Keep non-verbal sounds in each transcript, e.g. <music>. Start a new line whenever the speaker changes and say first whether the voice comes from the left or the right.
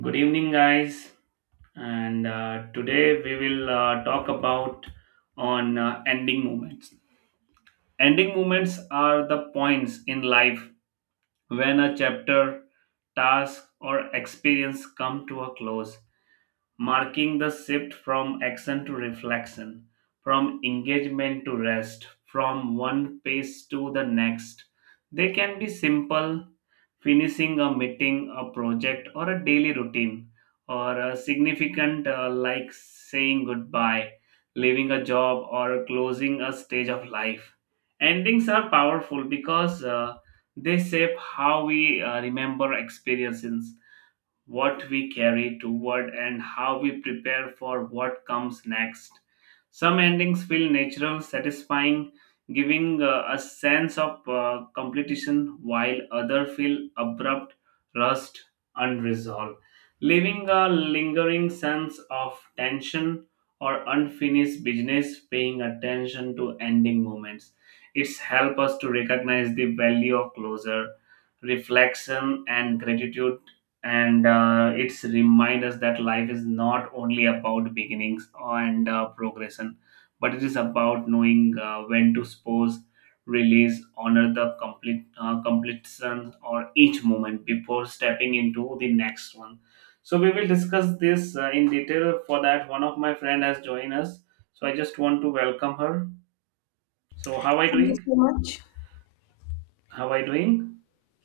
right: Good evening, guys. And today we will talk about on ending moments. Ending moments are the points in life when a chapter, task, or experience come to a close, marking the shift from action to reflection, from engagement to rest, from one pace to the next. They can be simple, finishing a meeting, a project, or a daily routine, or a significant, like saying goodbye, leaving a job, or closing a stage of life. Endings are powerful because they shape how we remember experiences, what we carry toward, and how we prepare for what comes next. Some endings feel natural, satisfying, giving a sense of completion, while others feel abrupt, rushed, unresolved, leaving a lingering sense of tension or unfinished business. Paying attention to ending moments, it's help us to recognize the value of closure, reflection, and gratitude, and it's remind us that life is not only about beginnings and progression, but it is about knowing when to pause, release, honor the complete completion or each moment before stepping into the next one. So we will discuss this in detail. For that, one of my friend has joined us, so I just want to welcome her. So how are you
left: Thank
right: doing?
left: you so much.
right: How are you doing?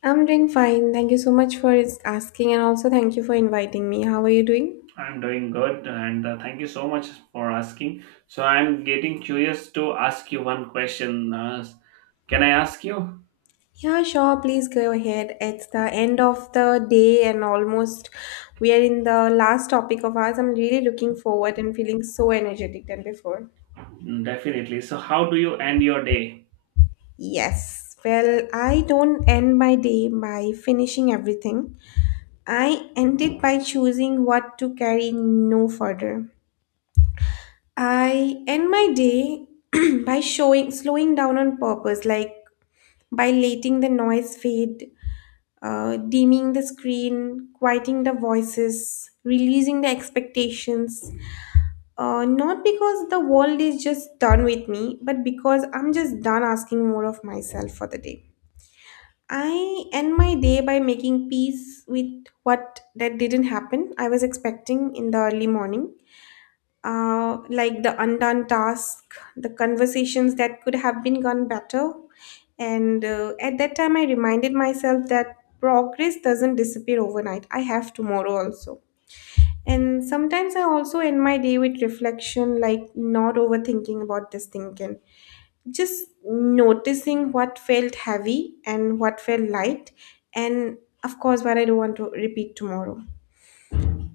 left: I'm doing fine. Thank you so much for asking, and also thank you for inviting me. How are you doing?
right: I'm doing good, and thank you so much for asking. So I'm getting curious to ask you one question. Can I ask you?
left: Yeah, sure. Please go ahead. It's the end of the day, and almost we are in the last topic of ours. I'm really looking forward and feeling so energetic than before.
right: Mm, definitely. So how do you end your day?
left: Yes. Well, I don't end my day by finishing everything. I end it by choosing what to carry no further. I end my day <clears throat> by showing slowing down on purpose, like by letting the noise fade, dimming the screen, quieting the voices, releasing the expectations. Not because the world is just done with me, but because I'm just done asking more of myself for the day. I end my day by making peace with what that didn't happen I was expecting in the early morning, like the undone task, the conversations that could have been gone better. And at that time, I reminded myself that progress doesn't disappear overnight. I have tomorrow also. And sometimes I also end my day with reflection, like not overthinking about this thinking, just noticing what felt heavy and what felt light. And of course, what I don't want to repeat tomorrow.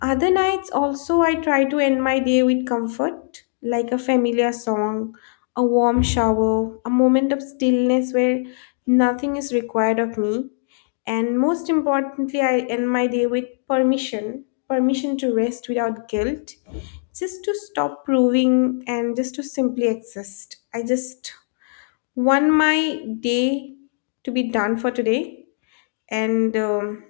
left: Other nights, also, I try to end my day with comfort, like a familiar song, a warm shower, a moment of stillness where nothing is required of me. And most importantly, I end my day with permission to rest without guilt, just to stop proving and just to simply exist. I just want my day to be done for today. And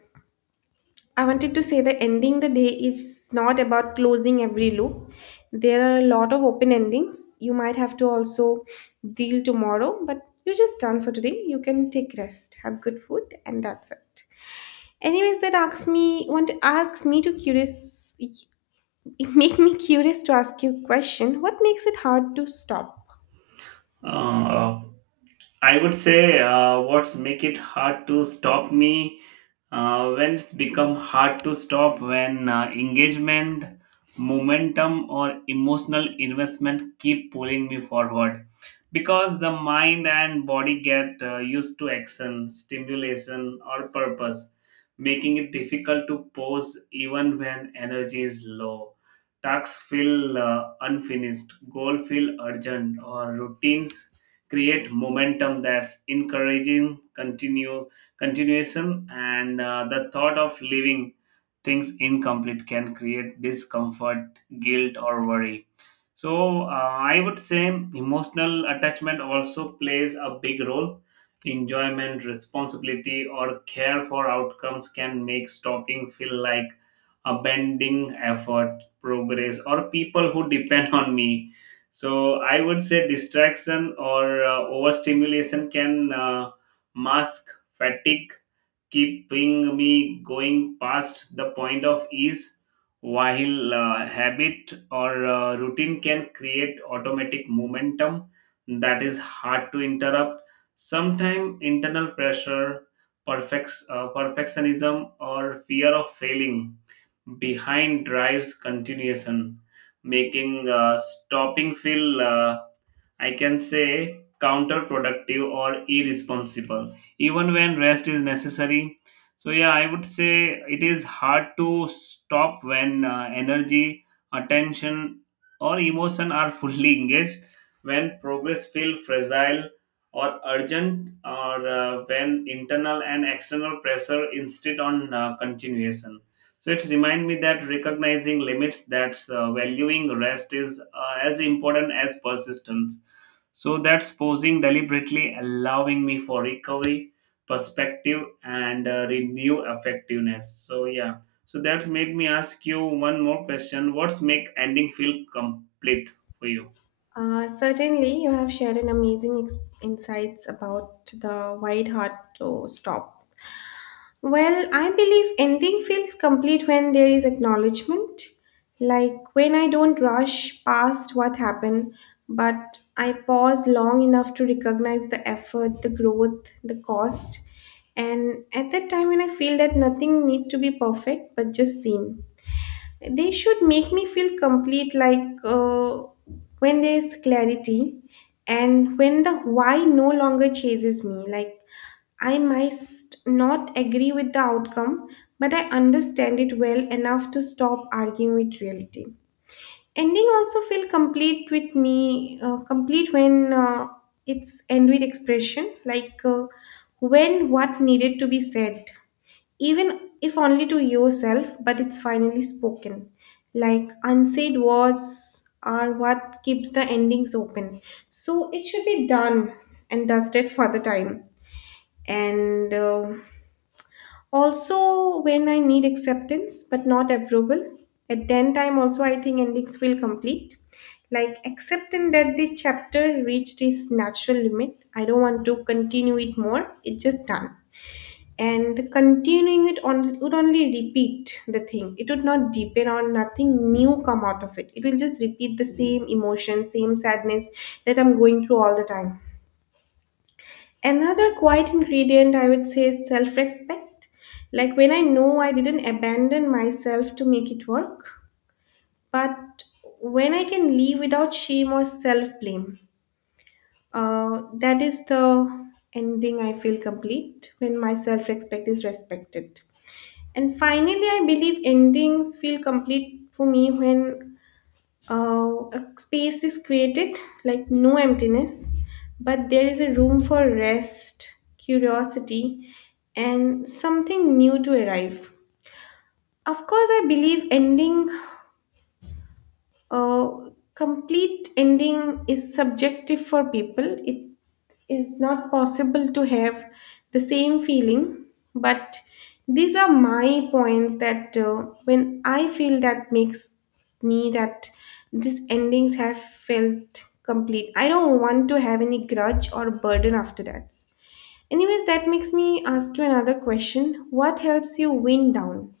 left: I wanted to say that ending the day is not about closing every loop. There are a lot of open endings. You might have to also deal tomorrow, but you're just done for today. You can take rest, have good food, and that's it. Anyways, that asks me want to ask me to curious <laughs> it make me curious to ask you a question. What makes it hard to stop?
right: Uh, I would say what's make it hard to stop me, when it's become hard to stop when engagement, momentum, or emotional investment keep pulling me forward. Because the mind and body get used to action, stimulation, or purpose, making it difficult to pause even when energy is low. Tasks feel unfinished, goals feel urgent, or routines create momentum that's encouraging continue continuation, and the thought of leaving things incomplete can create discomfort, guilt, or worry. So I would say emotional attachment also plays a big role. Enjoyment, responsibility, or care for outcomes can make stopping feel like a bending effort, progress, or people who depend on me. So I would say distraction or overstimulation can mask fatigue, keeping me going past the point of ease, while habit or routine can create automatic momentum that is hard to interrupt. Sometimes internal pressure, perfectionism or fear of failing behind drives continuation, making stopping feel I can say counterproductive or irresponsible, even when rest is necessary. So, yeah, I would say it is hard to stop when energy, attention, or emotion are fully <laughs> engaged, when progress feel fragile or urgent, or when internal and external pressure insist on continuation. So it's remind me that recognizing limits, that valuing rest is as important as persistence, so that's posing deliberately, allowing me for recovery, perspective, and renew effectiveness. So yeah, so that's made me ask you one more question. What's make ending feel complete for you?
left: Certainly, you have shared an amazing insights about the why it hard to stop. Well, I believe ending feels complete when there is acknowledgement. Like when I don't rush past what happened, but I pause long enough to recognize the effort, the growth, the cost. And at that time, when I feel that nothing needs to be perfect but just seen, they should make me feel complete, like when there's clarity and when the why no longer chases me, like I must not agree with the outcome, but I understand it well enough to stop arguing with reality. Ending also feel complete with me, complete when it's end with expression, like when what needed to be said, even if only to yourself, but it's finally spoken. Like unsaid words are what keeps the endings open. So it should be done and dusted for the time. And also when I need acceptance but not approval, at then time also I think endings feel complete. Like accepting that the chapter reached its natural limit. I don't want to continue it more. It's just done, and the continuing it on would only repeat the thing. It would not deepen or nothing new come out of it. It will just repeat the same emotion, same sadness that I'm going through all the time. Another quiet ingredient I would say is self-respect, like when I know I didn't abandon myself to make it work, but when I can leave without shame or self-blame, that is the ending. I feel complete when my self-respect is respected. And finally, I believe endings feel complete for me when a space is created, like no emptiness, but there is a room for rest, curiosity, and something new to arrive. Of course, I believe ending, uh, complete ending is subjective for people. It is not possible to have the same feeling, but these are my points that, when I feel that, makes me that these endings have felt complete. I don't want to have any grudge or burden after that. Anyways, that makes me ask you another question: what helps you wind down?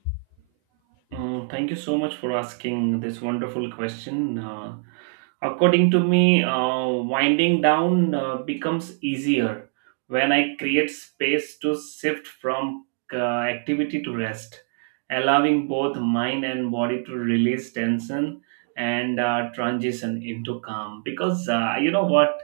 right: Mm, thank you so much for asking this wonderful question. According to me, winding down becomes easier when I create space to shift from activity to rest, allowing both mind and body to release tension and transition into calm. Because you know what?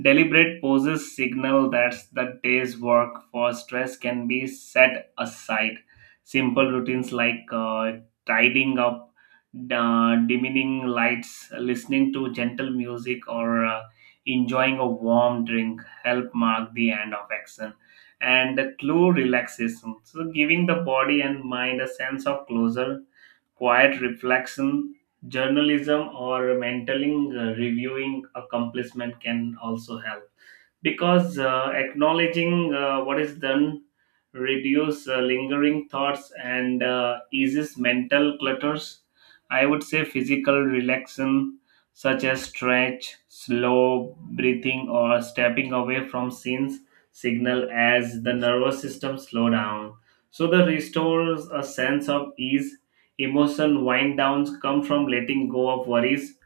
right: Deliberate pauses signal that the day's work for stress can be set aside. Simple routines like tidying up, dimming lights, listening to gentle music, or enjoying a warm drink help mark the end of action. And the clue relaxation. So, giving the body and mind a sense of closure, quiet reflection, journalism, or mentoring, reviewing accomplishment can also help, because acknowledging what is done reduce lingering thoughts and eases mental clutters. I would say physical relaxation, such as stretch, slow breathing, or stepping away from scenes, signal as the nervous system slow down. So the restores a sense of ease. Emotional wind downs come from letting go of worries,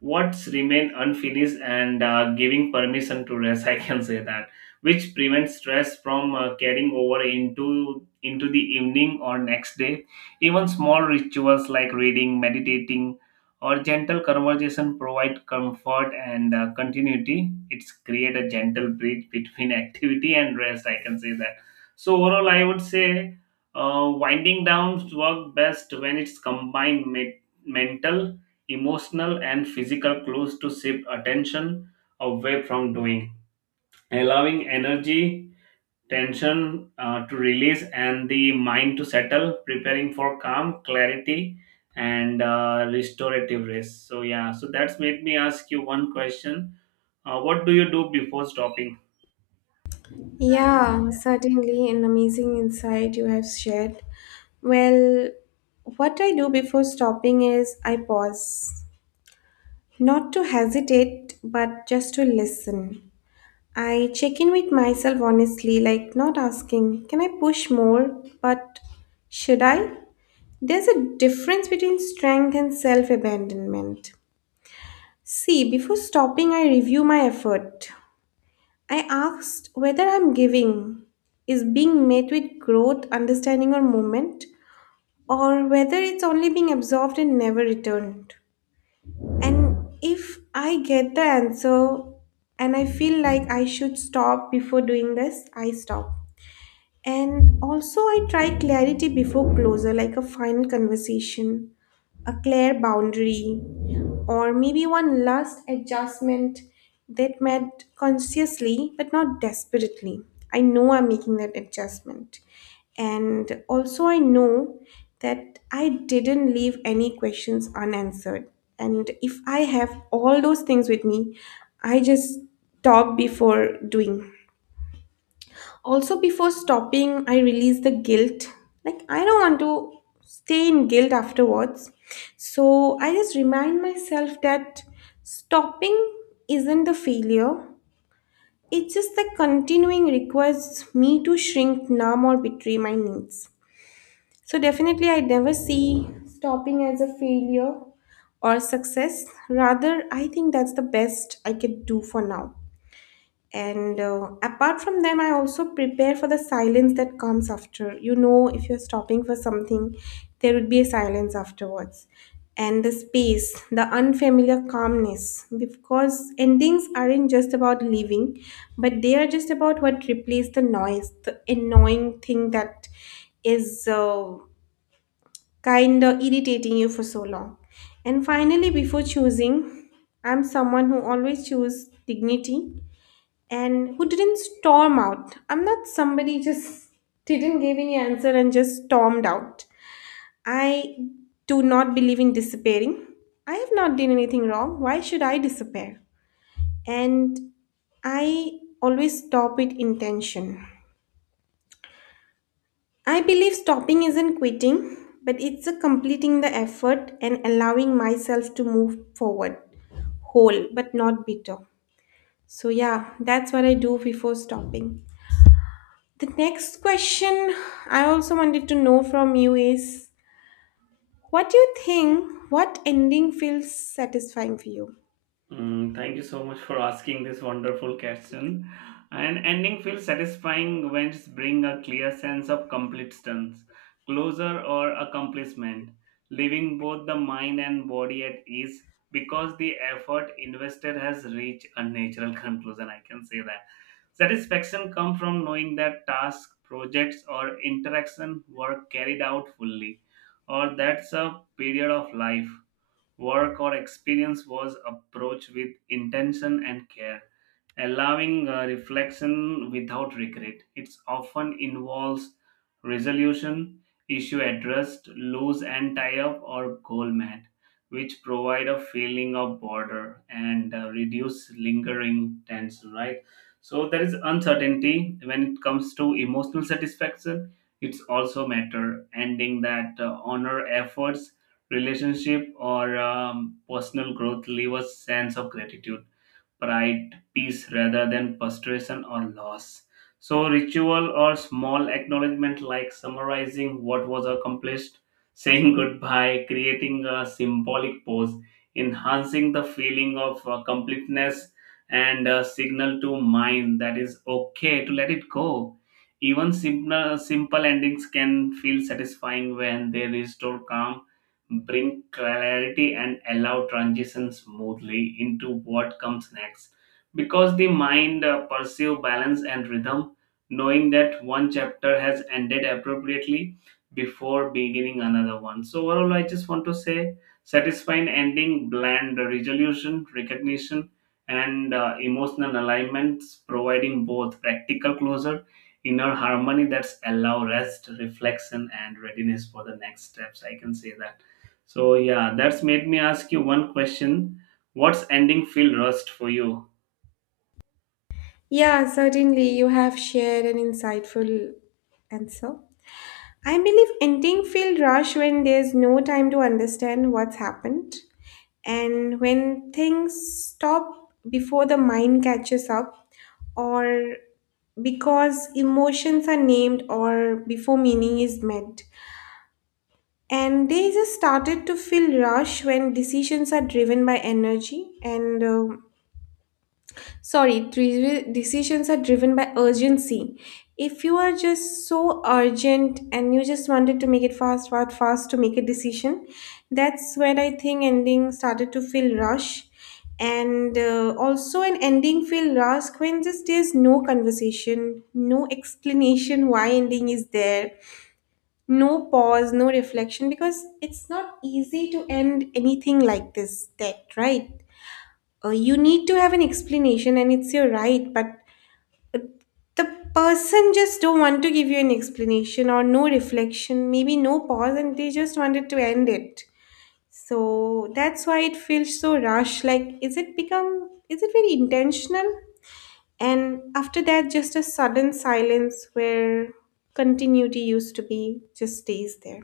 right: what's remain unfinished, and giving permission to rest, <laughs> I can say that, which prevents stress from carrying over into the evening or next day. Even small rituals like reading, meditating, or gentle conversation provide comfort and continuity. It's create a gentle bridge between <laughs> activity and rest, I can say that. So overall, I would say winding down work best when it's combined with mental, emotional, and physical clues to shift attention away from doing, allowing energy, tension to release, and the mind to settle, preparing for calm, clarity, and restorative rest. So, yeah, so that's made me ask you one question. What do you do before stopping?
left: Yeah, certainly an amazing insight you have shared. Well, what I do before stopping is I pause. Not to hesitate, but just to listen. I check in with myself honestly, like not asking, can I push more? But should I? There's a difference between strength and self abandonment. See, before stopping, I review my effort. I asked whether I'm giving is being met with growth, understanding, or movement, or whether it's only being absorbed and never returned. And if I get the answer and I feel like I should stop before doing this, I stop. And also, I try clarity before closure, like a final conversation, a clear boundary, or maybe one last adjustment that met consciously but not desperately. I know I'm making that adjustment. And also, I know that I didn't leave any questions unanswered. And if I have all those things with me, I just stop before doing. Also, before stopping, I release the guilt. Like, I don't want to stay in guilt afterwards. So, I just remind myself that stopping isn't the failure, it's just that continuing requires me to shrink, numb, or betray my needs. So, definitely, I never see stopping as a failure or success. Rather, I think that's the best I could do for now, and apart from them I also prepare for the silence that comes after, you know, if you're stopping for something, there would be a silence afterwards, and the space, the unfamiliar calmness, because endings aren't just about leaving, but they are just about what replaces the noise, the annoying thing that is kind of irritating you for so long. And finally, before choosing, I'm someone who always choose dignity and who didn't storm out. I'm not somebody just didn't give any answer and just stormed out. I do not believe in disappearing. I have not done anything wrong. Why should I disappear? And I always stop with intention. I believe stopping isn't quitting, but it's a completing the effort and allowing myself to move forward whole but not bitter. So, yeah, that's what I do before stopping. The next question I also wanted to know from you is what do you think what ending feels satisfying for you?
right: Mm, thank you so much for asking this wonderful question. An ending feels satisfying when it brings a clear sense of completeness, closure, or accomplishment, leaving both the mind and body at ease, because the effort invested has reached a natural <laughs> conclusion. I can say that. Satisfaction comes from knowing that tasks, projects, or interaction were carried out fully, or that's a period of life, work, or experience was approached with intention and care, allowing reflection without regret. It often involves resolution, issue addressed, loose and tie up, or goal met, which provide a feeling of border and reduce lingering tension, right? So there is uncertainty when it comes to emotional satisfaction. It's also matter ending that honor efforts, relationship, or personal growth leave a sense of gratitude, pride, peace rather than frustration or loss. So, ritual or small acknowledgement like summarizing what was accomplished, <laughs> saying goodbye, creating a symbolic pose, enhancing the feeling of completeness, and a signal to mind that is okay to let it go. Even simple, simple endings can feel satisfying when they restore calm, bring clarity, and allow transition smoothly into what comes next, because the mind pursue balance and rhythm, knowing that one chapter has ended appropriately before beginning another one. So overall, I just want to say satisfying ending bland resolution, recognition, and emotional alignments, providing both practical closure, inner harmony that's allow rest, reflection, and readiness for the next steps, I can say that. So yeah, that's made me ask you one question. What's ending feel rushed for you?
left: Yeah, certainly you have shared an insightful answer. I believe ending feel rush when there's no time to understand what's happened and when things stop before the mind catches up, or because emotions are named or before meaning is meant. And they just started to feel rush when decisions are driven by energy and decisions are driven by urgency. If you are just so urgent and you just wanted to make it fast, fast, fast to make a decision, that's when I think ending started to feel rush. And also, an ending feel rush when just there's no conversation, no explanation why ending is there, no pause, no reflection, because it's not easy to end anything like this debt, right? You need to have an explanation, and it's your right, but the person just don't want to give you an explanation or no reflection, maybe no pause, and they just wanted to end it. So that's why it feels so rushed. Like, is it become? Is it very intentional? And after that, just a sudden silence where continuity used to be just stays there.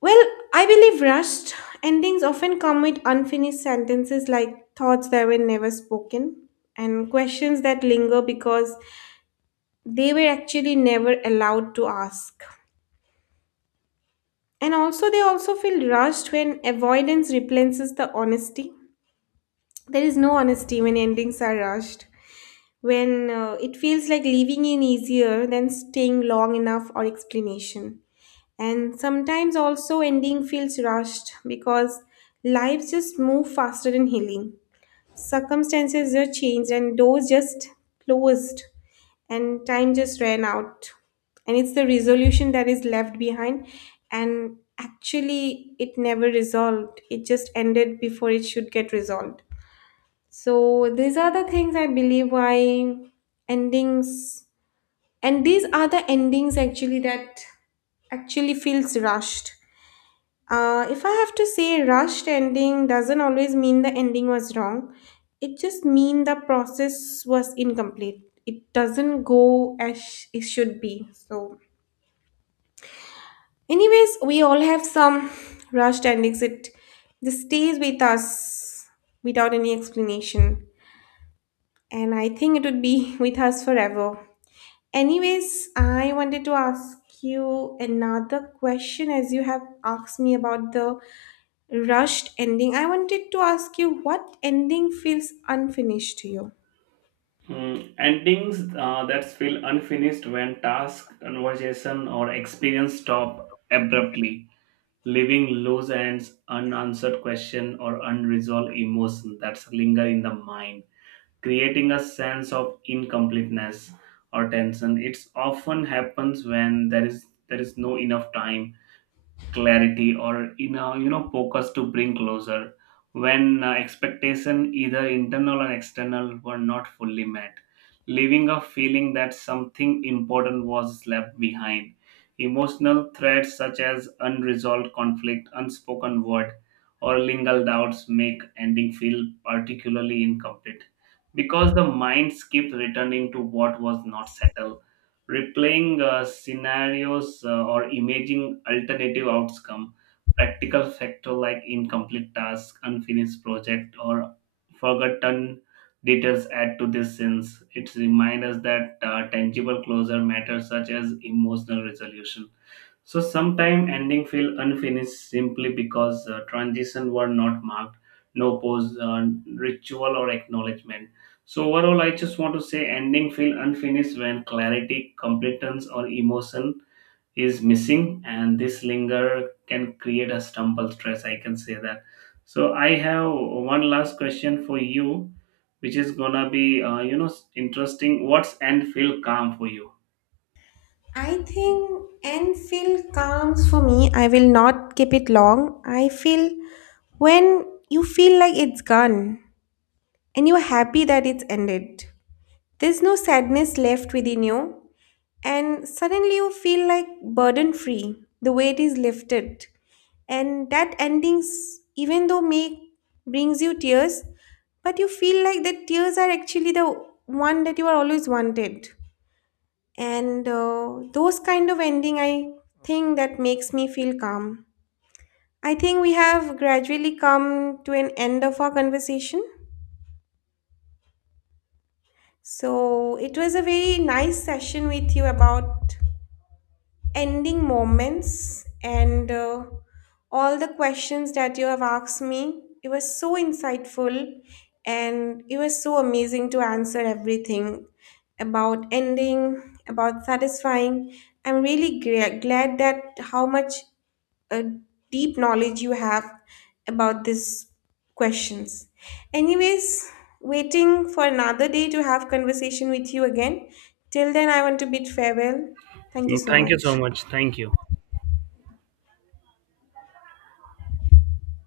left: Well, I believe rushed endings often come with unfinished sentences, like thoughts that were never spoken and questions that linger because they were actually never allowed to ask. And also, they also feel rushed when avoidance replaces the honesty. There is no honesty when endings are rushed, when it feels like leaving in easier than staying long enough or explanation. And sometimes also ending feels rushed because lives just move faster than healing. Circumstances are changed and doors just closed and time just ran out, and it's the resolution that is left behind, and actually it never resolved. It just ended before it should get resolved. So these are the things I believe why endings, and these are the endings actually that actually feels rushed. If I have to say rushed ending doesn't always mean the ending was wrong. It just mean the process was incomplete. It doesn't go as it should be. So anyways, we all have some rushed endings. It this stays with us without any explanation. And I think it would be <laughs> with us forever. Anyways, I wanted to ask you another question, as you have asked me about the rushed ending. I wanted to ask you what ending feels unfinished to you?
right: Mm, endings that feel unfinished when task, conversation, or experience stop abruptly, leaving loose ends, unanswered question, or unresolved emotion that linger in the mind, creating a sense of incompleteness or tension. It often happens when there is no enough time, clarity, or inner focus to bring closer when expectation either internal or external were not fully met, leaving a feeling that something important was left behind. Emotional threats such as unresolved conflict, unspoken word, or lingual doubts make ending feel particularly incomplete, because the minds keep returning to what was not settled, replaying scenarios, or imaging alternative outcome. Practical factor like incomplete task, unfinished project, or forgotten details add to this sense. It reminds us that tangible closure matters, such as emotional resolution. So sometime ending feel unfinished simply because transition were not marked, no pose, ritual or acknowledgement. So overall, I just want to say ending feel unfinished when clarity, completeness, or emotion is missing, and this linger can create a stumble stress. I can say that. So I have one last question for you, which is gonna be interesting. What's end feel calm for you?
left: I think end feel comes for me. I will not keep it long. I feel when you feel like it's gone and you're happy that it's ended. There's no sadness left within you, and suddenly you feel like burden free, the weight is lifted, and that endings even though may brings you tears, but you feel like the tears are actually the one that you are always wanted. And those kind of ending I think that makes me feel calm. I think we have gradually come to an end of our conversation. So it was a very nice session with you about ending moments and all the questions that you have asked me. It was so insightful, and it was so amazing to answer everything about ending, about satisfying. I'm really glad that how much uh, deep knowledge you have about these questions. Anyways, waiting for another day to have conversation with you again. Till then, I want to bid farewell. Thank you so
right: Thank you so
left: much.
right: much. Thank you.